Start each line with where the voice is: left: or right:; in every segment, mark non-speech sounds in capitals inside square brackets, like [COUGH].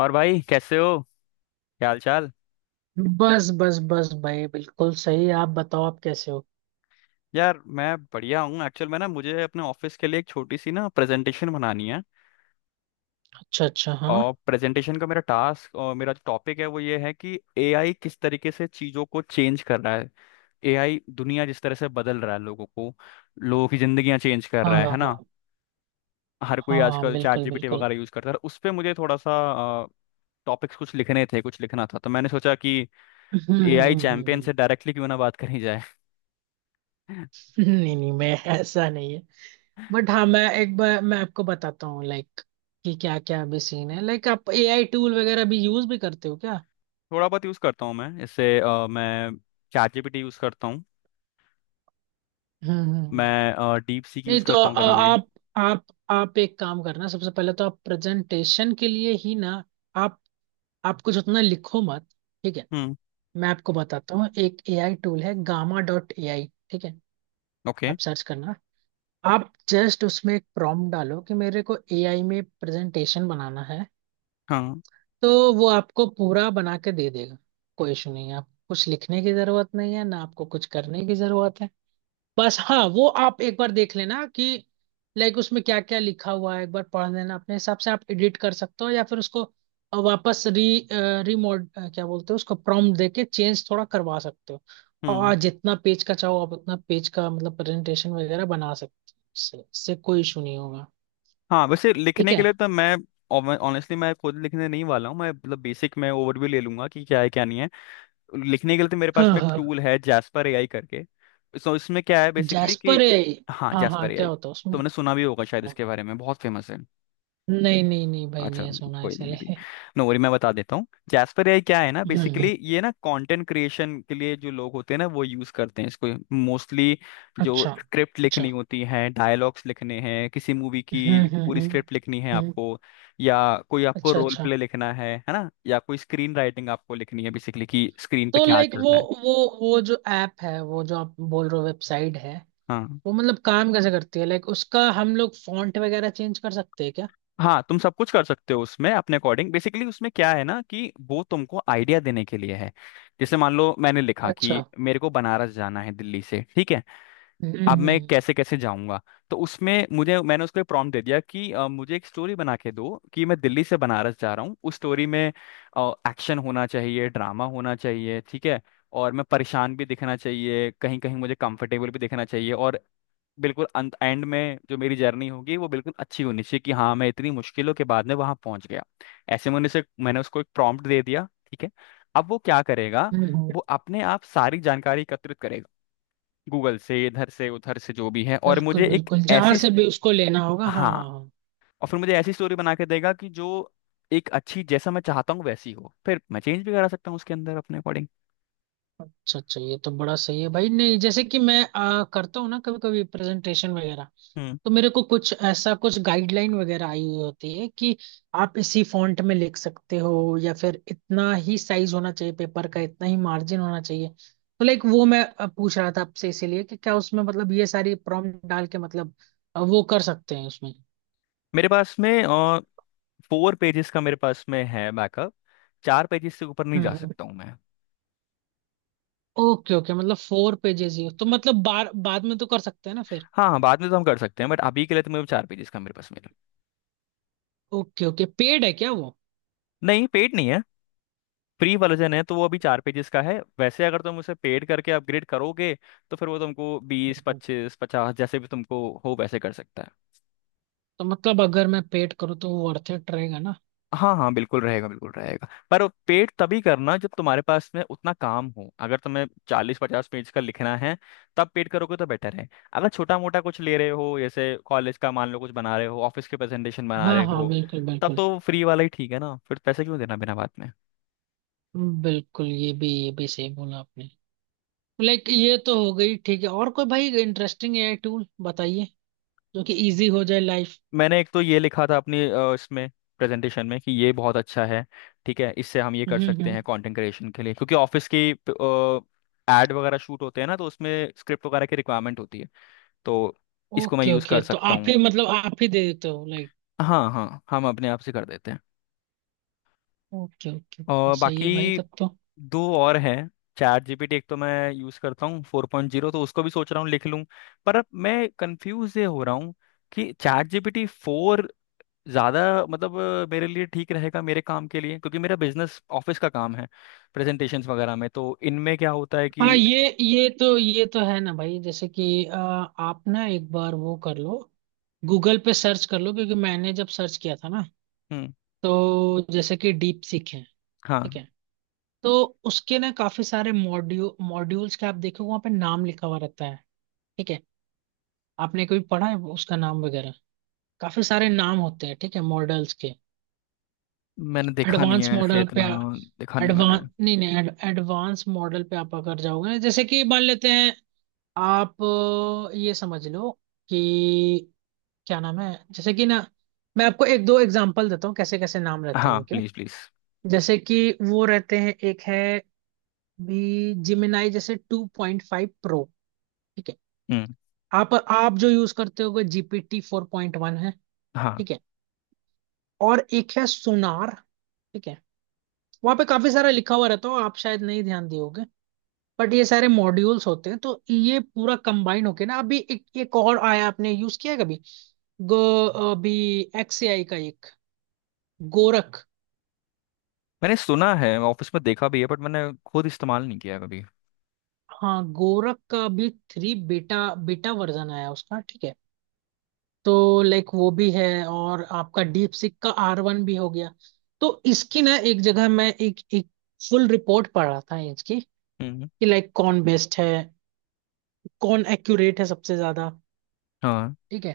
left: और भाई, कैसे हो? क्या हाल चाल?
right: बस बस बस भाई, बिल्कुल सही। आप बताओ, आप कैसे हो।
left: यार मैं बढ़िया हूँ। एक्चुअल में ना मुझे अपने ऑफिस के लिए एक छोटी सी ना प्रेजेंटेशन बनानी है।
right: अच्छा, अच्छा। हाँ।
left: और प्रेजेंटेशन का मेरा टास्क, और मेरा जो टॉपिक है वो ये है कि एआई किस तरीके से चीज़ों को चेंज कर रहा है। एआई दुनिया जिस तरह से बदल रहा है, लोगों को, लोगों की जिंदगियां चेंज कर
right: हाँ,
left: रहा है
right: हाँ, हाँ।
left: ना। हर कोई
right: हाँ,
left: आजकल
right: बिल्कुल
left: चैट जीपीटी
right: बिल्कुल।
left: वगैरह यूज करता है, तो उस पर मुझे थोड़ा सा टॉपिक्स कुछ लिखने थे, कुछ लिखना था, तो मैंने सोचा कि
right: [LAUGHS] हम्म हम्म
left: एआई
right: हम्म,
left: चैंपियन
right: हम्म,
left: से डायरेक्टली क्यों ना बात करी जाए। [LAUGHS]
right: नहीं, नहीं, मैं ऐसा नहीं है। बट हाँ, मैं एक बार मैं आपको बताता हूँ, लाइक कि क्या क्या अभी सीन है। लाइक आप एआई टूल वगैरह भी यूज भी करते हो क्या।
left: थोड़ा बहुत यूज़ करता हूँ मैं इससे। मैं चैट जीपीटी यूज़ करता हूँ।
right: हम्म हम्म हम्म।
left: मैं डीप सीक
right: नहीं,
left: यूज़
right: तो
left: करता हूँ कभी कभी।
right: आप आप एक काम करना, सबसे पहले तो आप प्रेजेंटेशन के लिए ही ना, आप आप कुछ उतना लिखो मत। ठीक है।
left: हम्म।
right: मैं आपको बताता हूँ, एक एआई टूल है, gamma.ai। ठीक है।
left: ओके।
right: आप सर्च करना। आप जस्ट उसमें एक प्रॉम्प्ट डालो कि मेरे को एआई में प्रेजेंटेशन बनाना है,
left: हाँ।
right: तो वो आपको पूरा बना के दे देगा। कोई इशू नहीं है, आप कुछ लिखने की जरूरत नहीं है ना, आपको कुछ करने की जरूरत है। बस हाँ, वो आप एक बार देख लेना कि लाइक उसमें क्या क्या लिखा हुआ है, एक बार पढ़ लेना, अपने हिसाब से आप एडिट कर सकते हो, या फिर उसको वापस री रिमोड क्या बोलते हो, उसको प्रॉम्प्ट देके चेंज थोड़ा करवा सकते हो।
left: हम्म।
right: और जितना पेज का चाहो, आप उतना पेज का मतलब प्रेजेंटेशन वगैरह बना सकते हो, इससे इससे कोई इशू नहीं होगा।
left: हाँ, वैसे
right: ठीक
left: लिखने के
right: है।
left: लिए तो मैं, ऑनेस्टली, मैं खुद लिखने नहीं वाला हूँ। मैं मतलब बेसिक, मैं ओवरव्यू ले लूंगा कि क्या है क्या नहीं है। लिखने के लिए तो मेरे
right: हाँ,
left: पास में एक
right: हाँ।
left: टूल है, जैस्पर एआई करके। सो इसमें क्या है बेसिकली कि।
right: जैस्पर है।
left: हाँ,
right: हाँ, हाँ,
left: जैस्पर
right: क्या
left: एआई।
right: होता है
left: तो
right: उसमें।
left: मैंने सुना भी होगा शायद
right: हाँ।
left: इसके बारे में, बहुत फेमस है।
right: नहीं, नहीं, नहीं, भाई,
left: अच्छा।
right: नहीं सुना
left: कोई नहीं, मे बी।
right: इसलिए।
left: नो वरी, मैं बता देता हूँ जैस्पर एआई क्या है ना।
right: हम्म
left: बेसिकली
right: हम्म,
left: ये ना कंटेंट क्रिएशन के लिए जो लोग होते हैं ना, वो यूज करते हैं इसको, मोस्टली।
right: [LAUGHS]
left: जो
right: अच्छा।
left: स्क्रिप्ट
right: अच्छा।
left: लिखनी होती है, डायलॉग्स लिखने हैं किसी मूवी की, पूरी
right: हम्म।
left: स्क्रिप्ट लिखनी है
right: हम्म।
left: आपको, या कोई आपको
right: अच्छा,
left: रोल
right: अच्छा।
left: प्ले लिखना है ना, या कोई स्क्रीन राइटिंग आपको लिखनी है, बेसिकली कि स्क्रीन पे
right: तो
left: क्या
right: लाइक
left: चल रहा है।
right: वो वो जो ऐप है, वो जो आप बोल रहे हो, वेबसाइट है,
left: हाँ।
right: वो मतलब काम कैसे करती है, लाइक उसका हम लोग फॉन्ट वगैरह चेंज कर सकते हैं क्या।
left: हाँ, तुम सब कुछ कर सकते हो उसमें अपने अकॉर्डिंग। बेसिकली उसमें क्या है ना कि वो तुमको आइडिया देने के लिए है। जैसे मान लो मैंने लिखा कि
right: अच्छा।
left: मेरे को बनारस जाना है दिल्ली से, ठीक है।
right: हम्म
left: अब
right: हम्म
left: मैं कैसे कैसे जाऊंगा? तो उसमें मुझे मैंने उसको प्रॉम्प्ट दे दिया कि मुझे एक स्टोरी बना के दो कि मैं दिल्ली से बनारस जा रहा हूँ। उस स्टोरी में एक्शन होना चाहिए, ड्रामा होना चाहिए, ठीक है। और मैं परेशान भी दिखना चाहिए, कहीं कहीं मुझे कंफर्टेबल भी दिखना चाहिए, और बिल्कुल अंत एंड में जो मेरी जर्नी होगी वो बिल्कुल अच्छी होनी चाहिए, कि हाँ, मैं इतनी मुश्किलों के बाद में वहां पहुंच गया। ऐसे मैंने उसको एक प्रॉम्प्ट दे दिया, ठीक है। अब वो क्या करेगा?
right: हम्म हम्म,
left: वो अपने आप सारी जानकारी एकत्रित करेगा, गूगल से, इधर से उधर से जो भी है, और
right: बिल्कुल
left: मुझे एक
right: बिल्कुल, जहां
left: ऐसी।
right: से भी उसको लेना होगा। हाँ, हाँ,
left: हाँ।
right: हाँ।
left: और फिर मुझे ऐसी स्टोरी बना के देगा कि जो एक अच्छी, जैसा मैं चाहता हूँ वैसी हो, फिर मैं चेंज भी करा सकता हूँ उसके अंदर अपने अकॉर्डिंग।
right: अच्छा, अच्छा, ये तो बड़ा सही है भाई। नहीं, जैसे कि मैं करता हूँ ना कभी कभी प्रेजेंटेशन वगैरह,
left: हम्म।
right: तो मेरे को कुछ ऐसा कुछ गाइडलाइन वगैरह आई हुई होती है कि आप इसी फॉन्ट में लिख सकते हो, या फिर इतना ही साइज होना चाहिए पेपर का, इतना ही मार्जिन होना चाहिए, तो लाइक वो मैं पूछ रहा था आपसे, इसीलिए कि क्या उसमें मतलब ये सारी प्रॉम्प्ट डाल के मतलब वो कर सकते हैं उसमें।
left: मेरे पास में 4 पेजेस का मेरे पास में है बैकअप। 4 पेजेस से ऊपर नहीं जा
right: हम्म।
left: सकता हूँ मैं।
right: ओके, ओके, मतलब 4 पेजेस ही हो, तो मतलब बार बाद में तो कर सकते हैं ना फिर।
left: हाँ हाँ, बाद में तो हम कर सकते हैं, बट अभी के लिए तो मेरे 4 पेजेस का मेरे पास मेल।
right: ओके, ओके, पेड है क्या वो।
left: नहीं, पेड नहीं है। फ्री वर्जन है तो वो अभी 4 पेजेस का है। वैसे अगर तुम उसे पेड करके अपग्रेड करोगे तो फिर वो तुमको बीस
right: हम्म।
left: पच्चीस पचास जैसे भी तुमको हो वैसे कर सकता है।
right: तो मतलब अगर मैं पेड करूँ तो वो वर्थ इट रहेगा ना।
left: हाँ हाँ, बिल्कुल रहेगा, बिल्कुल रहेगा, पर पेड तभी करना जब तुम्हारे पास में उतना काम हो। अगर तुम्हें 40-50 पेज का लिखना है, तब पेड करोगे तो बेटर है। अगर छोटा मोटा कुछ ले रहे हो, जैसे कॉलेज का मान लो कुछ बना रहे हो, ऑफिस के प्रेजेंटेशन बना
right: हाँ,
left: रहे
right: हाँ,
left: हो,
right: बिल्कुल
left: तब
right: बिल्कुल।
left: तो फ्री वाला ही ठीक है ना, फिर पैसे क्यों देना बिना बात में?
right: बिल्कुल, ये भी सही बोला आपने। लाइक ये तो हो गई, ठीक है, और कोई भाई इंटरेस्टिंग एआई टूल बताइए, जो कि इजी हो जाए लाइफ।
left: मैंने एक तो ये लिखा था अपनी, इसमें प्रेजेंटेशन में, कि ये बहुत अच्छा है। ठीक है, इससे हम ये कर सकते
right: हम्म।
left: हैं कंटेंट क्रिएशन के लिए, क्योंकि ऑफिस की एड वगैरह शूट होते हैं ना, तो उसमें स्क्रिप्ट वगैरह की रिक्वायरमेंट होती है, तो इसको मैं
right: ओके,
left: यूज़
right: ओके,
left: कर
right: तो
left: सकता
right: आप
left: हूँ।
right: ही मतलब आप ही दे देते हो, लाइक।
left: हाँ हाँ, हम अपने आप से कर देते हैं।
right: ओके, ओके, ओके,
left: और
right: सही है भाई,
left: बाकी
right: तब तो।
left: दो और हैं। चैट जीपीटी एक तो मैं यूज़ करता हूँ, 4.0, तो उसको भी सोच रहा हूँ लिख लूँ। पर अब मैं कंफ्यूज ये हो रहा हूँ कि चैट जीपीटी 4 ज़्यादा मतलब मेरे लिए ठीक रहेगा मेरे काम के लिए, क्योंकि मेरा बिजनेस ऑफिस का काम है। प्रेजेंटेशंस वगैरह में, तो इनमें क्या होता है
right: हाँ,
left: कि।
right: ये तो है ना भाई, जैसे कि आप ना एक बार वो कर लो, गूगल पे सर्च कर लो, क्योंकि मैंने जब सर्च किया था ना,
left: हम्म।
right: तो जैसे कि डीप सीख है। ठीक
left: हाँ।
right: है। तो उसके ना काफी सारे मॉड्यूल्स के आप देखो, वहाँ पे नाम लिखा हुआ रहता है। ठीक है। आपने कोई पढ़ा है उसका नाम वगैरह, काफी सारे नाम होते हैं, ठीक है, मॉडल्स के।
left: मैंने देखा नहीं
right: एडवांस
left: है ऐसे
right: मॉडल पे।
left: इतना, देखा नहीं मैंने।
right: एडवांस, नहीं, नहीं। एडवांस मॉडल पे आप अगर जाओगे, जैसे कि मान लेते हैं, आप ये समझ लो कि क्या नाम है, जैसे कि ना, मैं आपको एक दो एग्जांपल देता हूँ कैसे कैसे नाम रहते हैं
left: हाँ,
right: उनके।
left: Please please.
right: जैसे कि वो रहते हैं, एक है भी जिमिनाई, जैसे 2.5 प्रो। ठीक है।
left: हम्म।
right: आप जो यूज करते होगे जीपीटी 4.1 है।
left: हाँ।
right: ठीक है। और एक है सोनार। ठीक है। वहां पे काफी सारा लिखा हुआ रहता हो, आप शायद नहीं ध्यान दिए होगे, बट ये सारे मॉड्यूल्स होते हैं, तो ये पूरा कंबाइन होके ना, अभी एक एक और आया, आपने यूज किया है कभी। गो। अभी XAI का एक गोरख।
left: मैंने सुना है, ऑफिस में देखा भी है, बट मैंने खुद इस्तेमाल नहीं किया कभी।
right: हाँ, गोरख का भी 3 बेटा बेटा वर्जन आया उसका। ठीक है। तो लाइक वो भी है, और आपका डीप सिक का R1 भी हो गया। तो इसकी ना एक जगह मैं एक एक फुल रिपोर्ट पढ़ रहा था इसकी, कि
left: हम्म।
right: लाइक कौन बेस्ट है, कौन एक्यूरेट है सबसे ज्यादा।
left: हाँ।
right: ठीक है।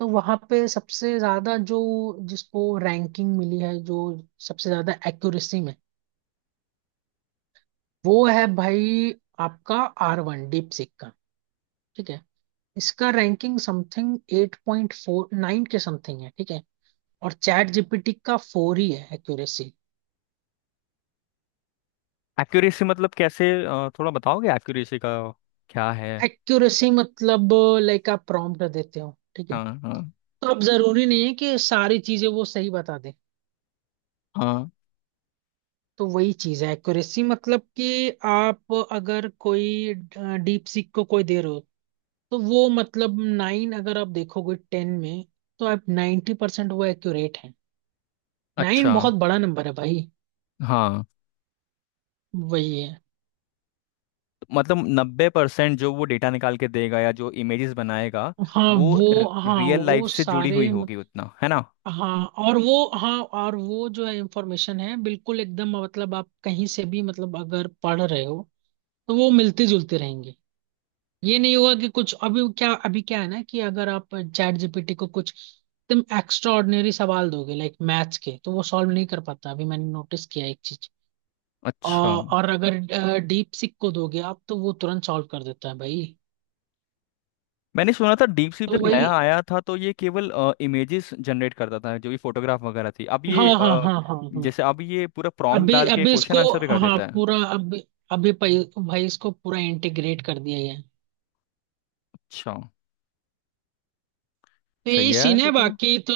right: तो वहां पे सबसे ज्यादा जो जिसको रैंकिंग मिली है, जो सबसे ज्यादा एक्यूरेसी में, वो है भाई आपका R1 डीप सिक का। ठीक है। इसका रैंकिंग समथिंग 8.49 के समथिंग है। ठीक है। और चैट जीपीटी का 4 ही है एक्यूरेसी।
left: एक्यूरेसी मतलब कैसे, थोड़ा बताओगे एक्यूरेसी का क्या है?
right: एक्यूरेसी मतलब लाइक आप प्रॉम्प्ट देते हो, ठीक है,
left: हाँ हाँ
right: तो अब जरूरी नहीं है कि सारी चीजें वो सही बता दे।
left: हाँ।
right: तो वही चीज है एक्यूरेसी, मतलब कि आप अगर कोई डीप सीक को कोई दे रहे हो, तो वो मतलब 9 अगर आप देखोगे 10 में, तो आप 90% वो एक्यूरेट है।
left: अच्छा।
right: 9 बहुत बड़ा नंबर है भाई।
left: हाँ।
right: वही है।
left: मतलब 90% जो वो डेटा निकाल के देगा, या जो इमेजेस बनाएगा
right: हाँ
left: वो
right: वो हाँ
left: रियल लाइफ
right: वो
left: से जुड़ी
right: सारे
left: हुई होगी उतना, है ना।
right: हाँ, और वो जो है, इंफॉर्मेशन है बिल्कुल एकदम, मतलब आप कहीं से भी, मतलब अगर पढ़ रहे हो, तो वो मिलती जुलती रहेंगी। ये नहीं हुआ कि कुछ अभी क्या है ना कि अगर आप चैट जीपीटी को कुछ एकदम एक्स्ट्रा ऑर्डिनरी सवाल दोगे लाइक मैथ्स के, तो वो सॉल्व नहीं कर पाता। अभी मैंने नोटिस किया एक चीज।
left: अच्छा।
right: और अगर डीप सिक को दोगे आप, तो वो तुरंत सॉल्व कर देता है भाई।
left: मैंने सुना था डीप सीप
right: तो
left: जब
right: वही।
left: नया आया था तो ये केवल इमेजेस जनरेट करता था, जो भी फोटोग्राफ वगैरह थी, अब
right: हाँ,
left: ये,
right: हाँ, हाँ, हाँ, हाँ।
left: जैसे अब ये पूरा प्रॉम्प्ट
right: अभी
left: डाल के
right: अभी
left: क्वेश्चन
right: इसको,
left: आंसर भी कर
right: हाँ
left: देता है।
right: पूरा अभी, अभी भाई, इसको पूरा इंटीग्रेट कर दिया गया है।
left: अच्छा।
right: तो
left: सही
right: यही
left: है यार
right: सीन है।
left: फिर तो।
right: बाकी तो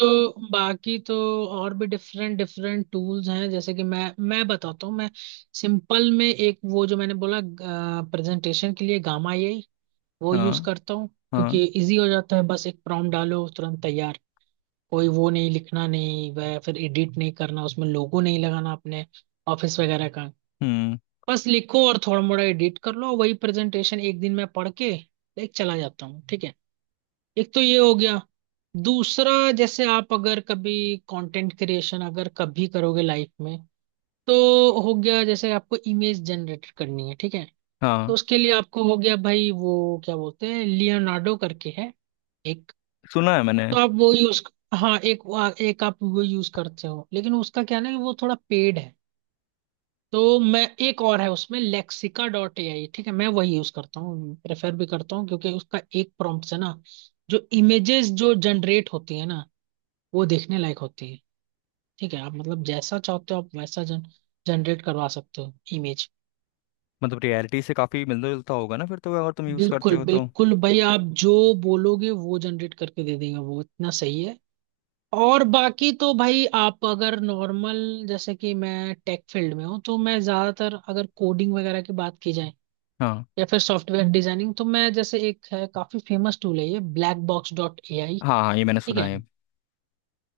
right: बाकी तो और भी डिफरेंट डिफरेंट टूल्स हैं, जैसे कि मैं बताता हूँ। मैं सिंपल में एक वो जो मैंने बोला, प्रेजेंटेशन के लिए गामा, ये वो यूज
left: हाँ
right: करता हूँ,
left: हाँ।
right: क्योंकि इजी हो जाता है। बस एक प्रॉम्प्ट डालो, तुरंत तैयार। कोई वो नहीं लिखना, नहीं वह फिर एडिट नहीं करना, उसमें लोगो नहीं लगाना अपने ऑफिस वगैरह का,
left: हम्म।
right: बस लिखो और थोड़ा मोड़ा एडिट कर लो, वही प्रेजेंटेशन एक दिन में पढ़ के एक चला जाता हूँ। ठीक है। एक तो ये हो गया, दूसरा, जैसे आप अगर कभी कंटेंट क्रिएशन अगर कभी करोगे लाइफ में, तो हो गया, जैसे आपको इमेज जनरेट करनी है, ठीक है, तो
left: हाँ,
right: उसके लिए आपको हो गया भाई, वो क्या बोलते हैं लियोनार्डो करके है एक,
left: सुना है मैंने।
right: तो आप वो यूज। हाँ, एक आप वो यूज करते हो, लेकिन उसका क्या ना कि वो थोड़ा पेड है, तो मैं। एक और है उसमें lexica.ai। ठीक है। मैं वही यूज करता हूँ, प्रेफर भी करता हूँ, क्योंकि उसका एक प्रॉम्प्ट से ना जो इमेजेस जो जनरेट होती है ना, वो देखने लायक होती है। ठीक है। आप मतलब जैसा चाहते हो, आप वैसा जन जनरेट करवा सकते हो इमेज।
left: मतलब रियलिटी से काफी मिलता जुलता होगा ना फिर तो, अगर तुम यूज करते
right: बिल्कुल
left: हो तो।
right: बिल्कुल भाई, आप जो बोलोगे वो जनरेट करके दे देंगे, वो इतना सही है। और बाकी तो भाई, आप अगर नॉर्मल, जैसे कि मैं टेक फील्ड में हूँ, तो मैं ज्यादातर अगर कोडिंग वगैरह की बात की जाए,
left: हाँ
right: या फिर सॉफ्टवेयर डिजाइनिंग, तो मैं जैसे एक है काफी फेमस टूल है, ये blackbox.ai।
left: हाँ हाँ, ये मैंने
right: ठीक
left: सुना
right: है।
left: है।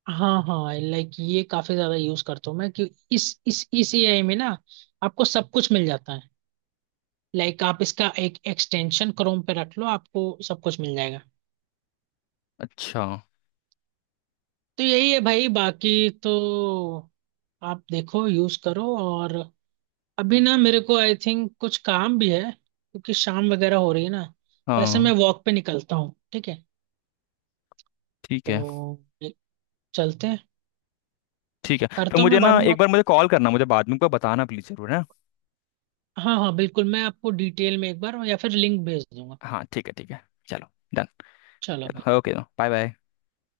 right: हाँ, हाँ, लाइक ये काफी ज्यादा यूज करता हूँ मैं, कि इस एआई में ना आपको सब कुछ मिल जाता है। लाइक आप इसका एक एक्सटेंशन क्रोम पे रख लो, आपको सब कुछ मिल जाएगा।
left: अच्छा।
right: तो यही है भाई, बाकी तो आप देखो, यूज करो, और अभी ना मेरे को आई थिंक कुछ काम भी है, क्योंकि शाम वगैरह हो रही है ना, तो ऐसे
left: हाँ
right: मैं वॉक पे निकलता हूँ। ठीक है।
left: ठीक
right: तो
left: है,
right: चलते हैं।
left: ठीक है। तो
right: करता हूँ
left: मुझे
right: मैं बाद
left: ना
right: में
left: एक
right: बात,
left: बार मुझे कॉल करना, मुझे बाद में को बताना प्लीज, जरूर है।
right: हाँ, हाँ, बिल्कुल, मैं आपको डिटेल में एक बार या फिर लिंक भेज दूंगा।
left: हाँ ठीक है, ठीक है। चलो। डन।
right: चलो भाई।
left: चलो, ओके। Bye bye.